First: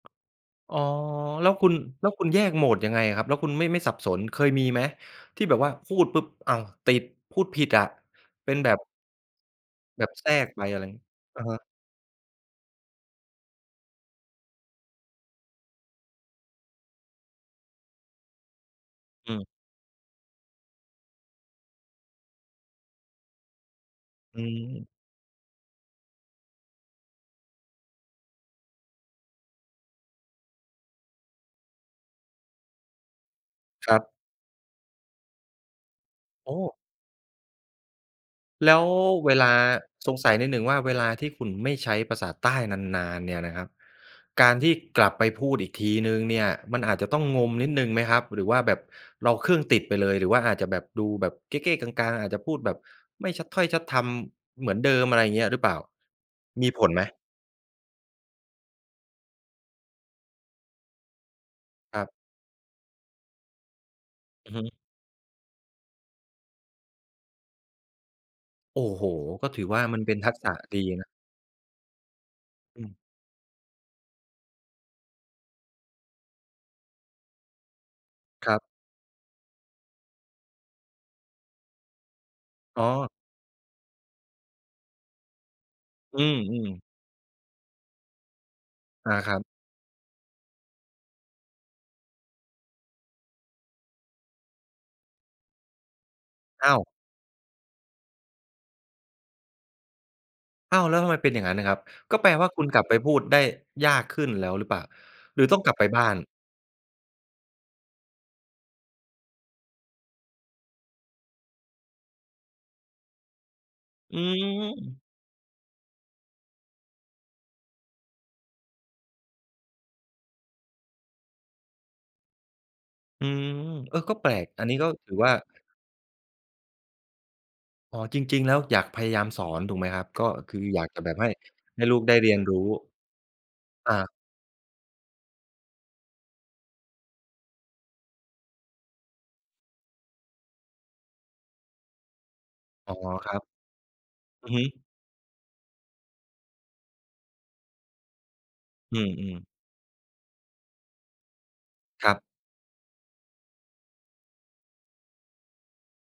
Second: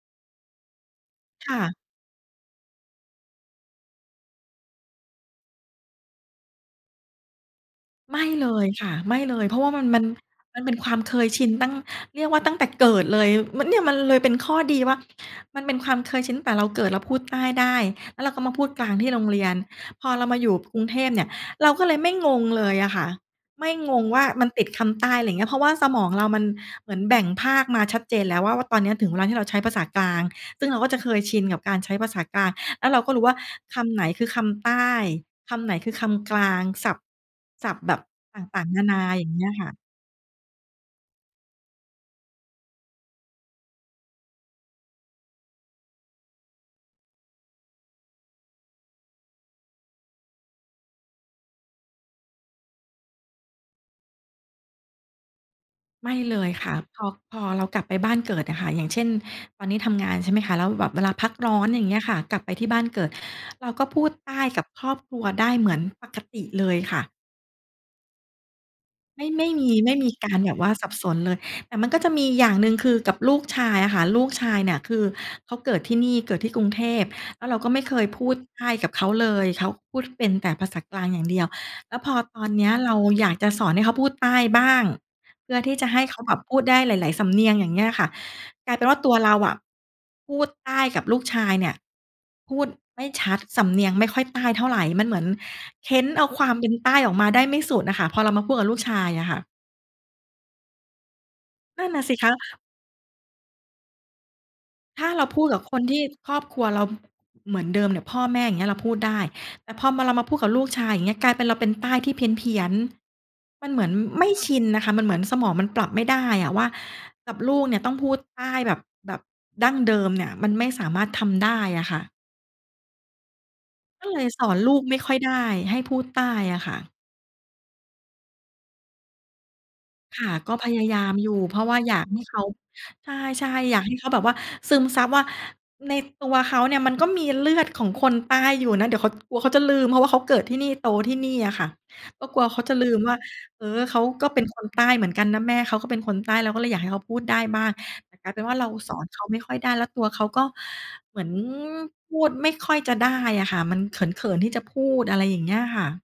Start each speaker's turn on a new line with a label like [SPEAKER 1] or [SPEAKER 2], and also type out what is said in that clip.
[SPEAKER 1] อ๋อ แล้
[SPEAKER 2] ค
[SPEAKER 1] ว
[SPEAKER 2] ่
[SPEAKER 1] คุ
[SPEAKER 2] ะ
[SPEAKER 1] ณ แล้วคุณแยกโหมดยังไงอะครับ? แล้วคุณไม่ ไม่สับสน เคยมีไหมที่แบบว่าพูดปุ๊บ อ้าว ติด พูดผิดอะ
[SPEAKER 2] ไม่เล
[SPEAKER 1] เป็น
[SPEAKER 2] ย
[SPEAKER 1] แบบ
[SPEAKER 2] ค่ะ ไม่เลย เพราะว่ามัน มั
[SPEAKER 1] แบ
[SPEAKER 2] น
[SPEAKER 1] บแทรก
[SPEAKER 2] ม
[SPEAKER 1] ไ
[SPEAKER 2] ั
[SPEAKER 1] ป
[SPEAKER 2] นเป็
[SPEAKER 1] อ
[SPEAKER 2] น
[SPEAKER 1] ะไร
[SPEAKER 2] ควา
[SPEAKER 1] ง
[SPEAKER 2] ม
[SPEAKER 1] ี้
[SPEAKER 2] เคยช
[SPEAKER 1] อะ
[SPEAKER 2] ิน
[SPEAKER 1] ฮะ
[SPEAKER 2] ตั้ง เรียกว่าตั้งแต่เกิดเลย มัน เนี่ยมันเลยเป็นข้อดีว่า มันเป็นความเคยชินตั้งแต่เราเกิด เราพูดใต้ได้ แล้วเราก็มาพูดกลางที่โรง
[SPEAKER 1] อ
[SPEAKER 2] เร
[SPEAKER 1] ืม
[SPEAKER 2] ียน พอเรามาอยู่กรุงเทพเนี่ย เราก็เลยไม่งงเลยอะค่ะ ไม่งงว่า
[SPEAKER 1] อื
[SPEAKER 2] มันติดค
[SPEAKER 1] ม
[SPEAKER 2] ำใต้ อะไรเงี้ย เพราะว่าสมองเรามันเหมือนแบ่งภาคมาชัดเจนแล้วว่า ว่าตอนเนี้ยถึงเวลาที่เราใช้ภาษากลาง ซึ่งเราก็จะเคยชินกับการใช้ภาษากลาง แล้วเราก็รู้ว่าค
[SPEAKER 1] ค
[SPEAKER 2] ำ
[SPEAKER 1] ร
[SPEAKER 2] ไ
[SPEAKER 1] ั
[SPEAKER 2] หน
[SPEAKER 1] บ
[SPEAKER 2] คือคำใต้ คำไหนคือคำกล
[SPEAKER 1] โอ
[SPEAKER 2] าง
[SPEAKER 1] ้!
[SPEAKER 2] ศัพท์ ศัพท์แบบต่าง
[SPEAKER 1] แล
[SPEAKER 2] ๆ น
[SPEAKER 1] ้
[SPEAKER 2] า
[SPEAKER 1] ว
[SPEAKER 2] นา อย่า
[SPEAKER 1] เว
[SPEAKER 2] งเงี
[SPEAKER 1] ล
[SPEAKER 2] ้
[SPEAKER 1] า
[SPEAKER 2] ยค่ะ
[SPEAKER 1] สงสัยนิดหนึ่งว่าเวลาที่คุณไม่ใช้ภาษาใต้นาน ๆ เนี่ยนะครับ การที่กลับไปพูดอีกทีหนึ่งเนี่ยมันอาจจะต้องงมนิดหนึ่งไหมครับ หรือว่าแบบเราเครื่องติดไปเลย หรือว่าอาจจะแบบดูแบบเก้ ๆ กัง ๆ อาจจะพูดแบบไม่ชัดถ้อยชัดทำเหมือนเดิม อะไรเงี้ยหรือเปล่า
[SPEAKER 2] ไม่เลย
[SPEAKER 1] ม
[SPEAKER 2] ค
[SPEAKER 1] ี
[SPEAKER 2] ่ะ
[SPEAKER 1] ผล
[SPEAKER 2] พ
[SPEAKER 1] ไหม?
[SPEAKER 2] อ พอเรากลับไปบ้านเกิดอะค่ะ อย่างเช่น ตอนนี้ทำงาน ใช่ไหมคะ แล้วแบบเวลาพักร้อนอย่างเง
[SPEAKER 1] ค
[SPEAKER 2] ี้ย
[SPEAKER 1] รั
[SPEAKER 2] ค
[SPEAKER 1] บ
[SPEAKER 2] ่ะ กลับไปที่บ้านเกิด เราก็พูดใต้
[SPEAKER 1] อือฮ
[SPEAKER 2] กับ
[SPEAKER 1] ึ
[SPEAKER 2] ครอบครัวได้เหมือนปกติเลยค่ะ
[SPEAKER 1] โอ้โฮ
[SPEAKER 2] ไม่ ไม
[SPEAKER 1] ก็
[SPEAKER 2] ่
[SPEAKER 1] ถ
[SPEAKER 2] ม
[SPEAKER 1] ือ
[SPEAKER 2] ี
[SPEAKER 1] ว่า
[SPEAKER 2] ไม่
[SPEAKER 1] มัน
[SPEAKER 2] มี
[SPEAKER 1] เป็น
[SPEAKER 2] ก
[SPEAKER 1] ทั
[SPEAKER 2] า
[SPEAKER 1] ก
[SPEAKER 2] ร
[SPEAKER 1] ษ
[SPEAKER 2] แบ
[SPEAKER 1] ะ
[SPEAKER 2] บว่า
[SPEAKER 1] ด
[SPEAKER 2] ส
[SPEAKER 1] ี
[SPEAKER 2] ับส
[SPEAKER 1] นะ
[SPEAKER 2] นเลย แต่มันก็จะมีอย่างหนึ่ง
[SPEAKER 1] อื
[SPEAKER 2] คื
[SPEAKER 1] ม
[SPEAKER 2] อกับลูกชายอะค่ะ ลูกชายเนี่ยคือเขาเกิดที่นี่ เกิดที่กรุงเทพ แล้วเราก็ไม่เคยพูด
[SPEAKER 1] คร
[SPEAKER 2] ใ
[SPEAKER 1] ั
[SPEAKER 2] ต
[SPEAKER 1] บ
[SPEAKER 2] ้กับเขาเลย เขาพูดเป็นแต่ภาษากลางอย่างเดียว แล้วพอตอนเนี้ย
[SPEAKER 1] อ๋อ
[SPEAKER 2] เราอยากจะสอนให้เขาพูดใต้บ้าง เพื่อที่จะให้เข
[SPEAKER 1] อ
[SPEAKER 2] า
[SPEAKER 1] ื
[SPEAKER 2] แบบพูด
[SPEAKER 1] อ
[SPEAKER 2] ได้
[SPEAKER 1] ๆ
[SPEAKER 2] หลาย ๆ สำเนียง อย่างเงี้ยล่ะค่ะ กลายเป็นว่าต
[SPEAKER 1] อ
[SPEAKER 2] ั
[SPEAKER 1] า
[SPEAKER 2] วเร
[SPEAKER 1] ค
[SPEAKER 2] า
[SPEAKER 1] รับ
[SPEAKER 2] อะพูดใต้กับลูกชายเนี่ย พูดไม่ชัด สำเนียงไม่ค่อยใต้เท่าไร มันเหมือนเค้นเอาความเป
[SPEAKER 1] อ
[SPEAKER 2] ็
[SPEAKER 1] ้
[SPEAKER 2] น
[SPEAKER 1] าว
[SPEAKER 2] ใต้ออกมาได้ไม่สุดน่ะค่ะ พอเรามาพูดกับลูกชายอะค่ะ
[SPEAKER 1] อ้าว แล้วทำไมเป็นอย่างงั้นน่ะครั
[SPEAKER 2] น
[SPEAKER 1] บ
[SPEAKER 2] ั่นน่ะสิ
[SPEAKER 1] ก็แ
[SPEAKER 2] ค
[SPEAKER 1] ป
[SPEAKER 2] ะ
[SPEAKER 1] ลว่า คุณกลับไปพูดได้ยากขึ้นแล้วหรือเปล่า?
[SPEAKER 2] ถ้าเราพ
[SPEAKER 1] หรื
[SPEAKER 2] ู
[SPEAKER 1] อ
[SPEAKER 2] ด
[SPEAKER 1] ต้
[SPEAKER 2] กั
[SPEAKER 1] อ
[SPEAKER 2] บ
[SPEAKER 1] งกล
[SPEAKER 2] ค
[SPEAKER 1] ับ
[SPEAKER 2] น
[SPEAKER 1] ไป
[SPEAKER 2] ที
[SPEAKER 1] บ
[SPEAKER 2] ่
[SPEAKER 1] ้าน?
[SPEAKER 2] ครอบครัวเราเหมือนเดิมเนี่ย พ่อแม่ อย่างเงี้ย เราพูดได้ แต่พอมา เรามาพูดกับลูกชาย อย่างเงี้ย กลายเป็นเราเป็นใต้ที่เพี้ยน ๆ มันเหมือน
[SPEAKER 1] อื
[SPEAKER 2] ไม่ชินน่ะค่ะ ม
[SPEAKER 1] ม
[SPEAKER 2] ันเหมือนสมองมันปรับไม่ได้อะว่า กับลูกเนี่ยต้องพูดใต้แบบ แบบดั้งเดิมเนี่ย มันไม่สามารถทำได้อะค่ะ
[SPEAKER 1] อืม เออ
[SPEAKER 2] ก็
[SPEAKER 1] ก็
[SPEAKER 2] เล
[SPEAKER 1] แป
[SPEAKER 2] ย
[SPEAKER 1] ล
[SPEAKER 2] ส
[SPEAKER 1] ก
[SPEAKER 2] อน
[SPEAKER 1] อัน
[SPEAKER 2] ล
[SPEAKER 1] นี
[SPEAKER 2] ู
[SPEAKER 1] ้
[SPEAKER 2] ก
[SPEAKER 1] ก็
[SPEAKER 2] ไม่ค
[SPEAKER 1] ถ
[SPEAKER 2] ่
[SPEAKER 1] ือ
[SPEAKER 2] อย
[SPEAKER 1] ว่
[SPEAKER 2] ไ
[SPEAKER 1] า
[SPEAKER 2] ด้ ให้พูดใต้อะค่ะ
[SPEAKER 1] อ๋อ จริง ๆ แล้วอยากพยายามสอนถูกไหมครับ?
[SPEAKER 2] ค
[SPEAKER 1] ก็
[SPEAKER 2] ่ะ ก
[SPEAKER 1] ค
[SPEAKER 2] ็
[SPEAKER 1] ือ
[SPEAKER 2] พย
[SPEAKER 1] อย
[SPEAKER 2] า
[SPEAKER 1] าก
[SPEAKER 2] ยา
[SPEAKER 1] จะแบ
[SPEAKER 2] ม
[SPEAKER 1] บใ
[SPEAKER 2] อ
[SPEAKER 1] ห
[SPEAKER 2] ย
[SPEAKER 1] ้
[SPEAKER 2] ู่ เพราะว่า
[SPEAKER 1] ให้
[SPEAKER 2] อย
[SPEAKER 1] ลู
[SPEAKER 2] า
[SPEAKER 1] ก
[SPEAKER 2] ก
[SPEAKER 1] ได้
[SPEAKER 2] ให้
[SPEAKER 1] เรี
[SPEAKER 2] เข
[SPEAKER 1] ยน
[SPEAKER 2] า
[SPEAKER 1] รู้
[SPEAKER 2] ใช่ ๆ อยาก
[SPEAKER 1] อ
[SPEAKER 2] ให
[SPEAKER 1] า
[SPEAKER 2] ้เขาแบบว่าซึมซับว่า ในตัวเขาเนี่ยมันก็มีเลือดของคนใต้อยู่นะ เดี๋ยวเขา กลัวเขาจะลืม เพราะว่าเขาเกิดที่นี่ โตที่นี่อะค่ะ ก็กลัวเขาจะลื
[SPEAKER 1] อ๋อ
[SPEAKER 2] มว่า
[SPEAKER 1] ครับ
[SPEAKER 2] เออ เขาก็เป็
[SPEAKER 1] อ
[SPEAKER 2] น
[SPEAKER 1] ือ
[SPEAKER 2] ค
[SPEAKER 1] ฮึ
[SPEAKER 2] นใต้เหมือนกันนะ แม่เขาก็เป็นคนใต้ เราก็เลยอยากให้เขาพูดได้บ้าง แต่กลายเป็นว่า เราส
[SPEAKER 1] อ
[SPEAKER 2] อ
[SPEAKER 1] ื
[SPEAKER 2] นเขาไ
[SPEAKER 1] ม
[SPEAKER 2] ม่
[SPEAKER 1] ๆ
[SPEAKER 2] ค่อยได้ แล้วตัวเขาก็เหมือน
[SPEAKER 1] ค
[SPEAKER 2] พ
[SPEAKER 1] รั
[SPEAKER 2] ู
[SPEAKER 1] บ
[SPEAKER 2] ดไม่ค่อยจะได้อะค่ะ มันเขิน ๆ ที่จะพูด อะไรอย่างเงี้ยค่ะ